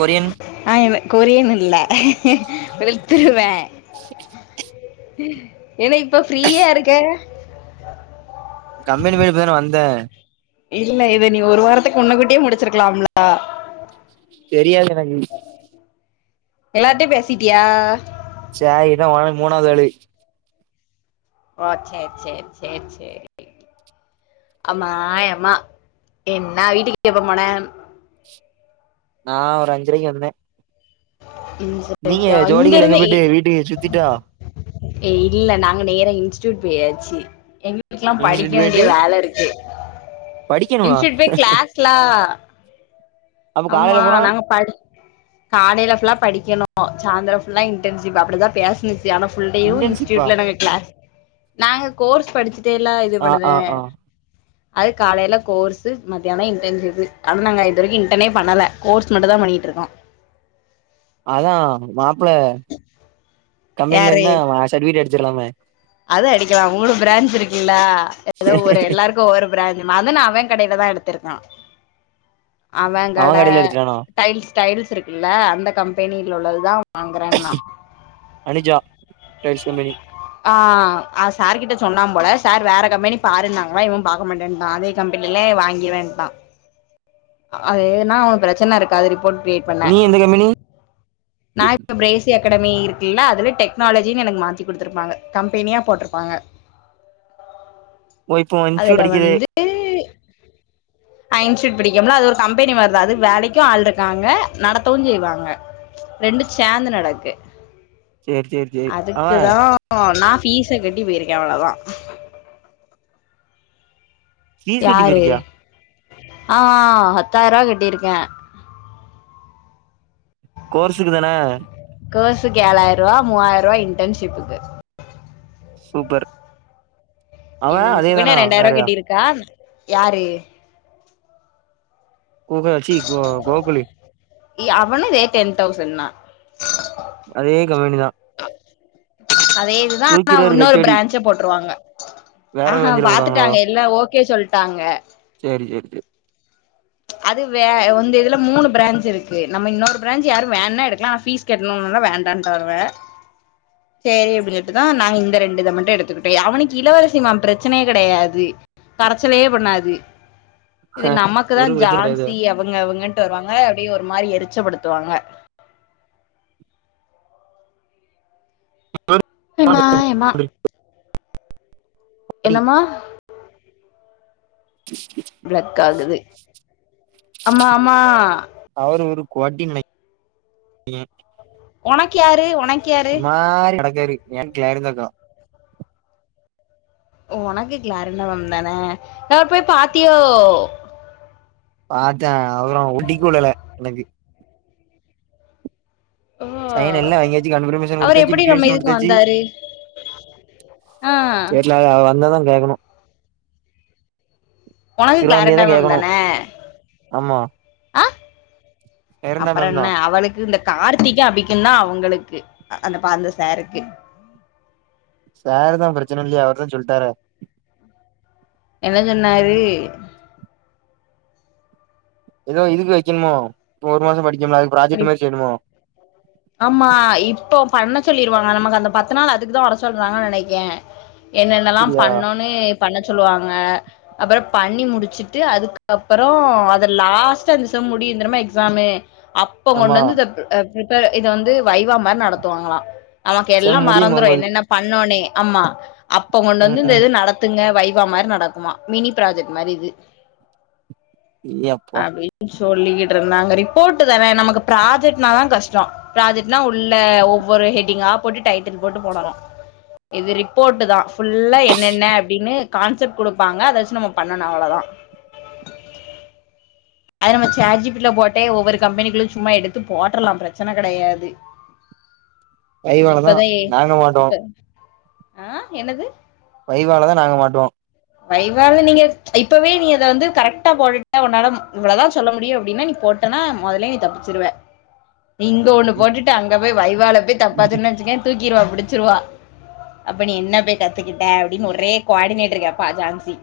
Korean ஆ என் Korean இல்ல வெளுத்துருவே [inaudible] ஏன்னா இப்ப ஃப்ரீயா இருக்க கம்பெனி பேயி இப்ப தான வந்த இல்ல இத நீ ஒரு வாரத்துக்கு முன்ன கூட்டியே முடிச்சிருக்கலாம்லா தெரியாது எனக்கு எல்லார்ட்டி பேசிட்டியா ச்ச இதா ஒன் மூணாது அழி ஓ சேரி சேரி சேரி சேரி அம்மா யம்மா என்ன வீட்டுக்கு எப்ப போன நா ஒரு அஞ்சரைக்கு வந்தே ம் நீங்க சரிக்கா இங்க ஜோடிகள் எங்க போய்ட்டு வீட்டு சுத்திட்டோ ஏ இல்ல நாங்க நேரா இன்ஸ்ட்டியூட் போயாச்சு எங்குளுக்குலா படிக்க இன்ஸ்டியூட் வேண்டிய போயிட்டு வேல இருக்கு படிக்கணுமா இன்ஸ்ட்யூட் போய் கிளாஸ்ல அப்ப அம்மா காலையில போறோ நாங்க படி காலைல ஃபுல்லா படிக்கணு சாய்ந்தரோ ஃபுல்லா இன்டன்ஷிப் அப்டிதா பேசுனுச் சு ஆனா ஃபுல் டேயு இன்டர்ன்ஷிப்பா இன்ஸ்ட்யூட்ல நாங்க கிளாஸ் நாங்க கோர்ஸ் படிச்சுட் டேலா இது ஆ பண்ணுதே ஆ ஆ அது காலைல கோர்ஸ்சு மதியானோ இன்டன்ஷிப்பு ஆனா நாங்க இதுவரைக்கு இன் அட்டனே பண்ணல கோர்ஸ் மட்டு தா பண்ணிட்ருக்கோ அதா மாப்ள கம்பெனில யாரு இருந்தா அவசர்ட்டிவிகேட் அடிச்சிர்லாமே அது அடிக்கலா மூணு பிரான்ச் இருக்குல எதோ ஒரு எல்லாரு ஒரு பிராஞ்ச் மதன் அவே கடைல தா எடுத்துருக்கா அவே அவ கட கடையில அடிச்சிடானா டைல்ஸ் டைல்ஸ் இருக்குல்ல அந்த கம்பெனில உள்ளதுதா வாங்குறன்னா அனுஜா டைல்ஸ் கம்பெனி ஆ அது சாருகிட்ட சொன்னாம்போல சார் வேற கம்பெனி பாருன்னாங்ளா இவன் பாக்க மாட்டேன்டா அதே கம்பெனிலே வாங்கிறேன்டா அது ஏனா ஒரு பிரச்சன இருக்காது ரிப்போர்ட் கிரியேட் பண்ண நீ எந்த கம்பெனி நா இப்ப பிரேசி அகடமி இருக்குல்ல அதுல டெக்னாலஜின்னு எனக்கு மாத்தி குடுத்துருப்பாங்க கம்பெனியா போட்ருப்பாங்க ஓ இப்போ இன்ஸ்டியூட் அதுல அடிக்குது வந்து நா இன்ஸ்டியூட் படிக்கம்ல அது ஒரு கம்பெனி மாரி தா அது வேலைக்கு ஆள்ருக்காங்க நடத்தவு செய்வாங்க ரெண்டு சேந்து நடக்கு சேரி சேரி சேரி அவ அதுக்குதா நா ஃபீஸ கட்டி போயிருக்கே அவ்ளதா ஃபீஸ் கட்டி யாரு போயிருக்கியா ஆ பத்தாயிருவா கட்டிருக்கே கோர்ஸுக்கு தான கோர்ஸுக்கு ஏழாயிருவா மூவாயிருவா இன்டன்ஷிப்புக்கு சூப்பர் அவ என் அதே சுகன்யா தானா ரெண்டாயிருவா வேறயா கெட்டிருக்கா யாரு கூக ச்சி கோ கோகுலு யவளு இதே டென் தௌசண்ட் தா அதே கம்பெனி தா அதே இது தா ஆனா அவ தூக்கிறாரு இன்னொரு ஹெச்ஓடி பிரான்ச் த போட்ருவாங்க வேற ஆ ஹான் பிரஞ்சுல போடுவாங்களோ பாத்துட்டாங்க எல்லா ஓகே சொல்ட்டாங்க சேரி சேரி சேரி அது வே இந்த இதுல மூணு பிரான்ச் இருக்கு நம்ம இன்னொரு பிரான்ச் யாரு வேண்ணா எடுக்குலா ஆனா ஃபீஸ் கெட்ணும்னா வேண்டான்டாவ [inaudible] சேரி அப்டின் சொல்ட்டு தா நாங்க இந்த ரெண்டு இத மட்டு எடுத்துக்கிட்டே அவனுக்கு இளவரசிமா பிரச்சனையே கெடையாது கரச்சலே பண்ணாது இது நமக்குதா ஒரு பிரச்சன கெடையாது ஜான்சி அவங்க அவங்கட்டு வருவாங்க அப்டியே ஒரு மாரி எரிச்சபடுத்துவாங்க எம்மா எம்மா கோடி என்னமா [inaudible] ப்ளக் ஆகுது அம்மா அம்மா அவரு ஒரு கோட்டிங் அ ஒனக் யாரு ஒனக் ஒரு மாரி நடக்காரு ஏன் கேளுங்கக்கோ ஒனக்கு கிளாரணவம் தான அவர போய் பாத்தியோ பாத்தே அதலா ஒட்டிகுள்ளல எனக்கு ஓ சைன் எல்லா வாங்கியாச்சி கான்ட்ரிபூயூசன் அவர் குடுத்தாச்சி எப்படி நம்ம டிக்லேசன் இதுக்கு குடுத்தாச்சி அ வீட்ல அவ அவ வந்தா தா கேக்கணு ஒனக்கு இருவதாந்தேதி கிளாரண்டா தா மேம் கேக்கணு தான ஆமா ஆ சைலந்தா மேம் தா அப்பறென்ன அவளுக்கு இந்த கார்த்திகு அபிக்குந்தா அவங்களுக்கு அந்த பா அந்த சாருக்கு சார் தா பிரச்சனை ஒன்னு இல்லையே அவருட்ட தா சொல்டாரே என்னஞ்சொன்னாரு ஏதோ இதுக்கு வைக்கணுமோ இப்ப ஒரு மாசம் படிக்கம்ல அதுக் ப்ராஜெக்ட் மாரி செய்யணுமோ ஆமா இப்போ பண்ண சொல்லிருவாங்க நமக்கு அந்த பத்து நாள் அதுக்குதா வர சொல்றாங்க நெனைக்கே என்னென்னல்லா அப்டியா பண்ணோனு பண்ண சொல்லுவாங்க அப்பற பண்ணி முடிச்சுட்டு அதுக்கப்பற அத லாஸ்ட்டா அந்த செம் முடியு தெரியுமா எக்ஸாமு அப்ப ஆமா கொண்டு வந்து இத பிரிபேர் இத வந்து வைவா மாரி நடத்துவாங்களா நமக்கு எல்லா செம் முடியும் மறந்துறு போம்போது என்னென்ன பண்ணோனே ஆமா அப்ப கொண்டு ம் வந்து இந்த ம் இது நடத் துங்க வைவா மாரி நடக்குமா மினி ப்ராஜெக்ட் மாரி இது ஏ அப்பா சொல்லிகிட்டு இருந்தாங்க ரிப்போர்ட் தான நமக்கு ப்ராஜெக்ட்னாதா கஷ்டோ ப்ராஜெக்ட்னா உள்ள ஒவ்வொரு ஹெட்டிங்கா போட்டு டைட்டில் போட்டு போடனு இது ரிப்போட்டு தா ஃபுல்லா என்னென்ன அப்டின்னு கான்செப்ட் குடுப்பாங்க அத வச்சு நம்ம பண்ணணு அவ்ளதா அது நம்ம சாட் ஜீ பீட்டில போட்டே ஒவ்வொரு கம்பெனிகுளு சும்மா எடுத்து போட்ரலா பிரச்சன கெடையாது வைவாலதா இப்பதா ஏ நாங்க மாட்டுவோ இப்ப ஆ என்னது வைவால தா நாங்க மாட்டுவோ வைவால நீங்க இப்பவே நீ அத வந்து கரெக்டா போட்டுட்டா உன்னால இவ்ளதா சொல்ல முடியு அப்டினா நீ போட் டனா மொதலே நீ தப்பிச்சுருவ இங்க ஒன்னு ம் போட்டுட்டு அங்க போய் வைவால போய் தப்பா சொன்ன வச்சுக்க தூக்கிருவா புடிச்சிருவா அப்ப நீ என்ன போய் கத்துக்கிட்டே அப்டின் ஒரே குவாடினேட்டர் கேப் பா ஜான்சி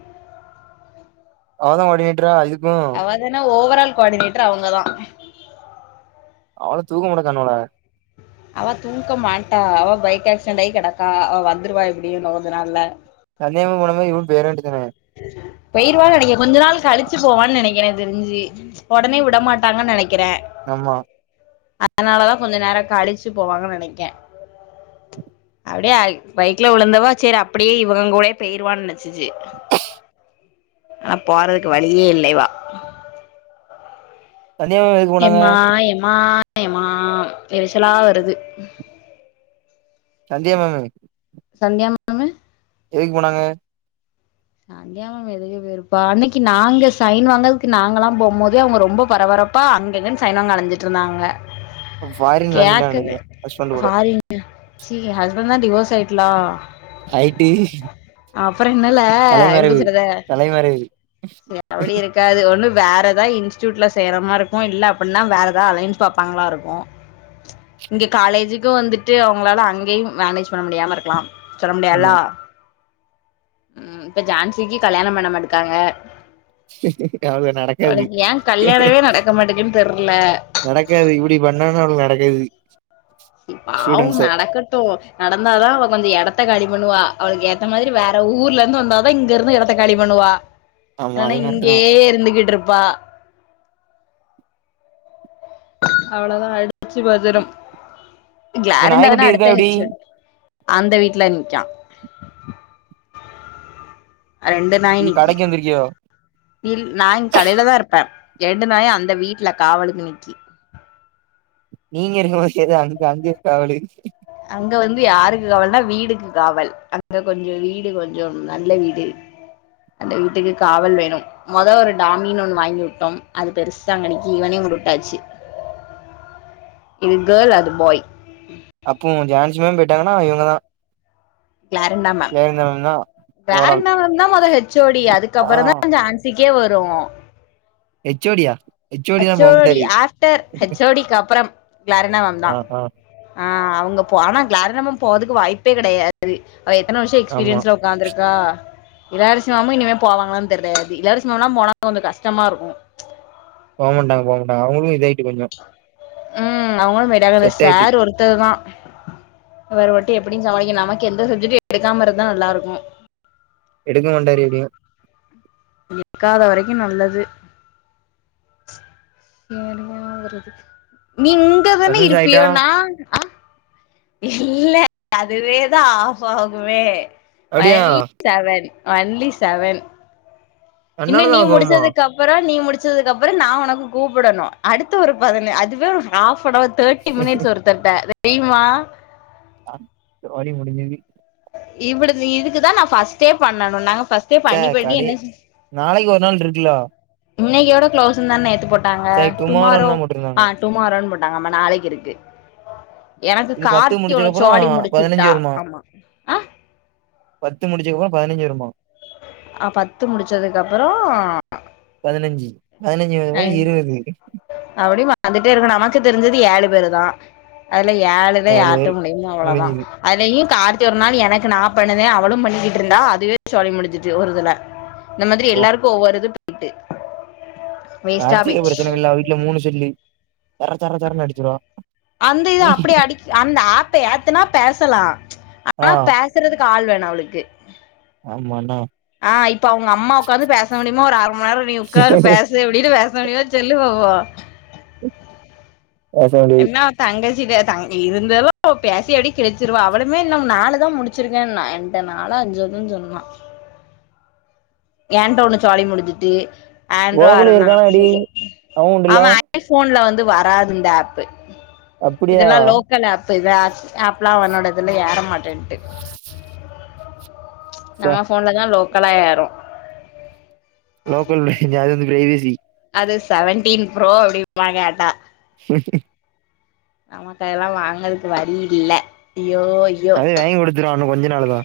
அவதா குவாடினேட்ரா இதுக்கு அவதான ஓவர் ஆல் குவாடினேட்டர் அவங்க தா அவ்ள தூக்கமுட [unintelligible] அவ தூக்க மாட்டா அவ பைக் ஏக்சென்ட் ஆயி கெடக்கா அவ வந்துருவா எப்புடியி இன்னு கொஞ்ச நாள்ல. சந்தேகமா [unintelligible] இவ பேராண்டிதான பயிருவா நெனைக்கே கொஞ்ச நாள் கழிச்சு போவான் நெனைக்கற என தெரிஞ்சி. ஒடனே விடமாட்டாங்கன் நெனைக்கிறே. ஆமா. அதனாலதா கொஞ்ச நேரோ கழிச்சு போவாங்க நெனைக்கே. அப்டியே அய்க் பைக்ல உழுந்தவ சேரி அப்பிடியே இவுங்க கூடயே பேயிருவான் நெனைச்சுச்சு. ஆ போறதுக்கு வழியே இல்ல இவா. தனியாவெது. யம்மா யம்மா யம்மா எரிச்சலா வருது. சந்தியா மேமு. சந்தியாம் எதுக் போனாங்க? சந்தியா மேம் எதுக் போயிருப்பா. அன்னிக்கி நாங்க சைன் வாங்கதுக்கு நாங்கல்லா போம் போதே அவுங்க ரொம்ப பரபர ப்பா அங்க இங்கன் சைன் வாங்க அலைஞ்சிட்ருந்தாங்க ஃபாரின் கெளம்பிட்டான்னு கேக்கவே நெனைக்கிறே ஹஸ்பண்ட் கூட ஃபாரின் சி ஹஸ்பண் தா டிவோர்ஸ் ஆயிட்லா. ஆய்ட்டி அப்புற என்னல தலைமறைவு எப்டி சொல்றது தலைமறைவு. காது ஒன்னு வேற எதா இன்ஸ்டியூட்ல செர மாருக்கு இல்ல அப்பன்னா வேற எதா அலையன்ஸ் பாப்பாங்ளா இருக்கு. இங்க காலேஜுக்கு வந்துட்டு அவுங்ளால அங்கயும் மேனேஜ் பண்ண முடியாம இருக்லா. சொல்ல முடியா அல்லா. ஆமா ம் இப்ப ஜான்சிக்கி கல்யாணம் பண்ணாம இடுக்காங்க. அவளுக்கு நடக்காது அவுளுக்கு ஏ கல்யாணவே நடக்க மாட்டகன் தெர்ல. நடக்காது இப்டி பண்ணானா அவுளுக் நடக்காது. சி பாவும் ஸ்டூடெண்ட்ஸ நடக்கட் டு நடந்தாதா அவ கொஞ்சோ எடத்த காலி பண்ணுவா. அவுளுக்கு ஏத்த மாதிரி வேற ஊர்ல இருந்து வந்தாதா இங்க இருந்து எட த்த காலி பண்ணுவா. ஆமா இல்லன்னா அது கரெக்ட் தா இங்கியே இருந்துகிட்ருப்பா. அவ்ளவுதா அடிச்சு பஜரம். இந்த கிளாரண்டாதான நாய்க்குட்டி இருக்கா அடுத்த எப்டி ஹெச்சு அந்த வீட்ல இஞ்ச்சா. அ ரெண்டு நாய் இது நிக்கி. கடைக்கு வந்திருக்கியோ இல் நா இங் கடையில தா இருப்பே. ரெண்டு நாயு அந்த வீட்ல காவலுக்கு நிக்கி. நீங்க இருக்கும் போது எது அங்க அங்கியே காவலு. அங்க வந்து யாருக்கு காவல்னா வீடுக்கு காவல். அங்க கொஞ்சோ வீடு கொஞ்சம் நல்ல வீடு. அந்த வீட்டுக்கு காவல் வேணும். மொத ஒரு டாமின் ஒன்னு வாங்கி உட்டோம். அது பெருசா அங்க நிக்கி இவனையு கொண்டு உட்டாச்சி. இது கேள் அது பாய். அப்போ உங் ஜான்சிமே போய்ட்டாங்கன்னா இவுங்க தா. கிளாரண்டா மேம், மேம் தா ஓவரால் கிளாரண்டா மேம் தா மொத ஹெச் ஓ டி ஆ அதுக்கப்புறந்தா ஜான்ஸ் சிக்கே வரு. ஹெச் ஓ டி யா? H O D after H O D க்கு அப்புறம் கிளாரண்டா மேம் ஆ, தா. ஆ. ஆ அவுங்க போ ஆனா கிளாரண்டா மேம் போறதுக்கு வாய்ப்பே கெடையாது. அவ எத்தன வர்ஷ ஆமா. எக்ஸ்பீரியன்ஸ்ல உ க்காந்திருக்கா. இளவரசி மேமு இனிமே போவாங்களானு தெரியாது இளவரசி மேம்லாம் போனா கொஞ்சோ கஷ்டம இருக்கு போமாட்டாங்க போமாட்டாங்க அவங்களு இதயிட்டு கொஞ்சோ ம் அவங்களு விடகல ஆயிட்டு. சார் ஒரு த்தது தா வேர வட்டி எப்படி சமாளிக்க நமக்கு எந்த சப்ஜெக்ட்டு எடுக்காம இருதா நல்லா இருக்கு எடுக்க மாட்டாரு எப்படியு எடுக்காத வரைக்கு நல்லது நீங் இங்க தானே பத்து நிமிஷம் இருப்பியோ ஆயிட்டா? நா இல்ல அதுவேதா ஆப் ஆகுமே வ அப்டியா? செவன் ஒன்லி செவன் இன்னு நீ தன்னாலதான் ஆகுமா? முடிச்சதுக்கு அப் அப்புற நீ முடிச்சதுக்கு அப்புற நா உனக்கு கூப்படணு அடுத்த ஒரு பதின அதுவே ஒரு half an hour thirty minutes ஒருதர்ட தெரிமா ஆ சோலி முடிஞ்சது இவ்வுடு இதுக்குதா நா ஃபர்ஸ்ட்டே பண்ணணு நாங்க ஃபர்ஸ்ட் சே கடை நாளைக்கு ஒரு நாள் இருக்குலே இன்னைக்கோட க்ளோஸ் தானே நேத்து போட்டாங்க சரி டுமாரோன்னு டுமாரோ தான் போட்ருந்தாங்க. ஆ டுமாரோன்னு போட்டாங்க அப்ப நாளைக்கு இருக்கு எனக்கு இது பத்து கார்த்தியோட முடிச்சக்கப்புறம் சோடி பதினஞ்சு முடிச்சுட்டா வருமா? ஆமா பத்து முடிஞ்சுருவா பதினஞ்சு வருமா அ பத்து முடிச்சதுக்கு அப்பறோ பதினஞ்சு பதினஞ்சு வரு இருபது அப்படியே பந்துட்டே இருக்கணு நமக்கு தெரிஞ்சது ஏழு பேரு தா அதுல ஏழு தா நாலு ஆட்டு பேரு முடியு அவ்வளதா முடிஞ்சுது. அதையு கார்த்தி ஒரு நாள் எனக்கு நா பண்ணதே அவளும் பண்ணிக்கிட்டு இருந்தா அதுவே சோலி முடிஞ்சிச்சு ஒருதுல [inaudible] இந்த மாதிரி போ எல்லாருக்கு ஒவ்வொரு இது வேஸ்டா கார்த்திக் போயிச்சு பிரச்சன இல்ல அவ வீட்ல மூணு செல்லு சர சர சரன்னு அடிச்சிருவா அந்த இது அப்படியே அடி அந்த ஆப்ப ஏத்தனா பேசலா ஆ ஆனா பேச றதுக்கு ஆள் வேணு அவளுக்கு ஆமாண்ணா ஆ இப்ப அவங்க அம்மா உக்காந்து பேச முடியுமோ ஒரு அர மண் நேரம் நீ உட்காந்து பேசு எப்டின்னு பேச முடியுமா சொல்லு பாப்போ [unintelligible] என்ன தங்கச்சி பேச அங்க இருந்தாலோ பேசி எப்படி கிடைச்சிருவா அவளமே இன்னு நாலு தா முடிச் சிருக்கேன் நா என்ட நாளோ அஞ்சோதான் சொன்ன [unintelligible] ஏன்டோ ஒன்னு சோலி முடிஞ்சுட்டு ஆண்ட்ரோ கோகுலு அரன்னாங்க இருக்கானாடி அவ உண்டுல ஆமா ஐபோன்ல வந்து வராது இந்த ஆப்பு அப்டியா இதெல்லா லோக்கல் ஆப் இப்ப இத ஆப்லா அவனோட இதுல ஏற மாட்டேன்ட்டு [unintelligible] ச நம்ம போன்ல தா லோக்கலா ஏரு லோக்கல் அது வந்து பிரைவேசி அது செவன்டீன் ப்ரோ அப்டிமாங்க அதா செர் நமக்கு அதெல்லா வாங்கரதுக்கு வழி இல்ல ஐயோ ஐயோ அதையு வாங்கி குடுத்துருவே இன்னு கொஞ்ச நாளு தா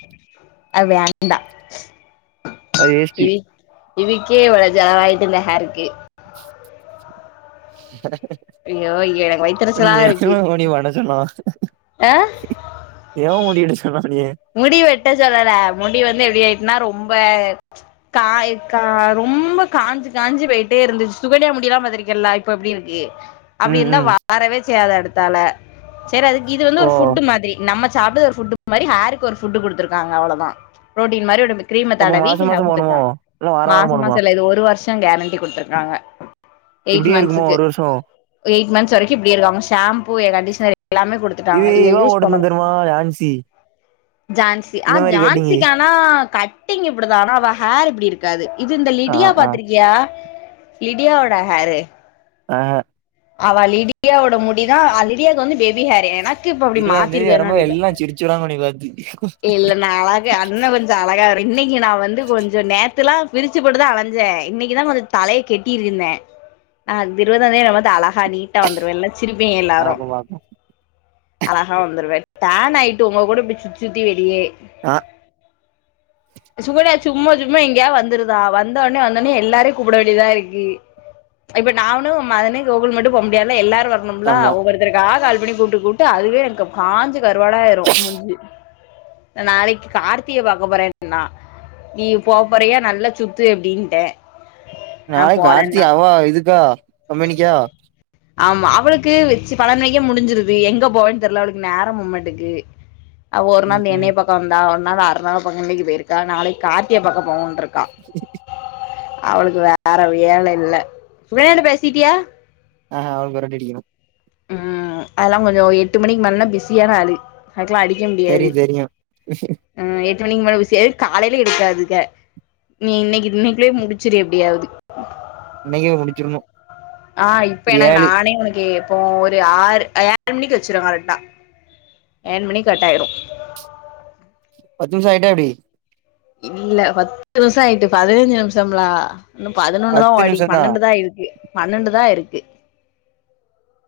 அது வேண்டா அது வேஸ்ட் இ இதுக்கே இந்த செலவாயிட்டு இந்த ஹேர்க்கு ஐயோ எனக்கு வயித்தெரிச்சலா இப்ப [unintelligible] பண்ண சொன்னா ஏ எவே முடி எடுக்க சொன்னா உன்னிய முடி வெட்ட சொல்லல முடி வந்து எப்டி ஆயிட்டுனா ரொம்ப காய் கா ரொம்ப காஞ்சி காஞ்சி போயிட்டே இருந்துச்சு சுகன்யா முடியெல்லா பாத்திருக்கில்ல இப்ப எப்டியிருக்கு அப்டி ம் இருந்தா ம் வாரவே செய்யாது எடுத்தால சேரி அதுக்கு இது வந்து ஓ ஒரு ஃபுட்டு் மாதிரி நம்ம சாப்பிடுது ஒரு ஃபுட் மாரி ஹேருக்கு ஒரு ஃபுட் குடுத்துருக்காங்க அவ்ளோ தா புரோட்டின் மாரி ஒரு கிரீம அப்ப தடவி மாச மாச போணுமோ இல்ல [unintelligible] வார வார மாச மாசோ போணுமா இல்ல இது ஒரு வர்சோ கேரண்டி குடுத்துருக்காங்க எயிட் இப்டியே இருக்குமா மந்த்ஸுக்கு ஒரு வருஷோ எயிட் மந்த்ஸ் வரைக்கு இப்டி இருக்காங்க ஷேம்பூ கண்டிஷனர் எல்லாமே குடுத் இது இவ ஓடுனது தெர்மா ஜான்சி ஜான்சி அ இந்த மாரி கட்டிங்கு ஜான்சிக்கு ஆனா கட்டிங் இப்டிதா ஆனா அவ ஹேர் இப்டி இரு க்காது இது இந்த ஆ லிடியா ஆ பாத்திருக்கியா லிடியாவோட ஹேரு அ அவ லீடியாவோட முடிதா அ லிடியாக்கு வந்து பேபி ஹேரு ஏனா இருவதாந் தேதி வரும்போது எல்லா சிரிச்சிருவாங்க உன்னிய பாத்து இல்ல நா அழகு அண்ண கொஞ்ச அழகா வருவிங் இன்னிக்கு நா வந்து கொஞ்சோ நே த்துல்லா விருச்சி போட்டுதா அலஞ்சே இன்னிக்குதா கொஞ்ச தலய கெட்டியிருந்தே ஆ இந் இருவதாந் தேதி என்ன பாத்தா அழகா நீட்டா வந்துருவேல்ல சிரிப்பிங்க எல்லாரு பாக்கு பாக்கு அழகா வந்துருவே டேன்னாய்ட்டு உங்க கூட இப்டி சுத்தி சுத்தி வெளியே அ சுகன்யா சும்மா சும்மா எங்கேயா வந்துருதா வந்தோனே வந்தோனே எல்லாரையு கூப்புட வேண்டிய தா இருக்கு இப்ப நானு மதனே கோகுல் மட்டு போ முடியாதுல எல்லாரு வ ருனுமுல்ல ஆமா ஒவ்வொருத்தருகா கால் பண்ணி கூப்ட்டு கூப்ட்டு அதுவே எனக்கு காஞ்சி கருவாடாயிரு முஞ்சி நாளைக்கு கார்த்திய பாக்க போறேன்னா நீ போ போறயா நல்லா சுத்து அப்டின்ட்டே நா நாய் கார்த்தி போலன்னா அவா இதுக்கா கம்பெனிக்கா ஆமா அவுளுக்கு வெச்சு பன்னன்றைக்கே முடிஞ்சிருது எங்க போவேன் தெர்ல அவுளுக்கு நேரோ போம்மாட்டுக்கு ஒரு ம் நாள் ம் என்னய பாக்க வந்தா ஒரு நாள் அர்ணாவ பாக்க இன்னக்கி போயிருக்கா நாளைக்கு கார்த்திய பாக்க போவோன்ட்ரு க்க அவளுக்கு வேற வேல இல்ல சுகன்யாட்ட பேசிட்டியா ஆ ஆ அவளுக்கு ஒரு அடி அடிக்கணு ம் அதெல்லா கொஞ்சோ எட்டு மணிக்கு மேலனா பிஸியான அளு அதுக்கெல்லா அடிக்க முடியாது தெரியு தெரியு ம் எட்டு மணிக்கு மேல பிஸியா காலைல இருக்காதுக நீ இன்னிக்கி இன்னைக்குள்ளே முடிச்சிரு எப்டியாவ்து இன்னைக்கே முடிச்சிருணு ஆ இப்ப எனக் நானே உனக்கு அப்போ ஒரு ஆறு ஏழு மணிக்கு வெச்சிருவோ கரெட்டா ஏழு மணிக்கு கட்டாயிரு பத்து நிமிஷோ ஆயிட்டா எப்டி இல்ல பத்து நிமிஷோ ஆயிட்டு பதினஞ்சு நிமிஷம்ல இன்னு பதினொன்னுதா பத்து ஓடி நிமிஷந்தா பன்னெண்டு தா ஆயிருக்கு பன்னெண்டு தா ஆயிருக்கு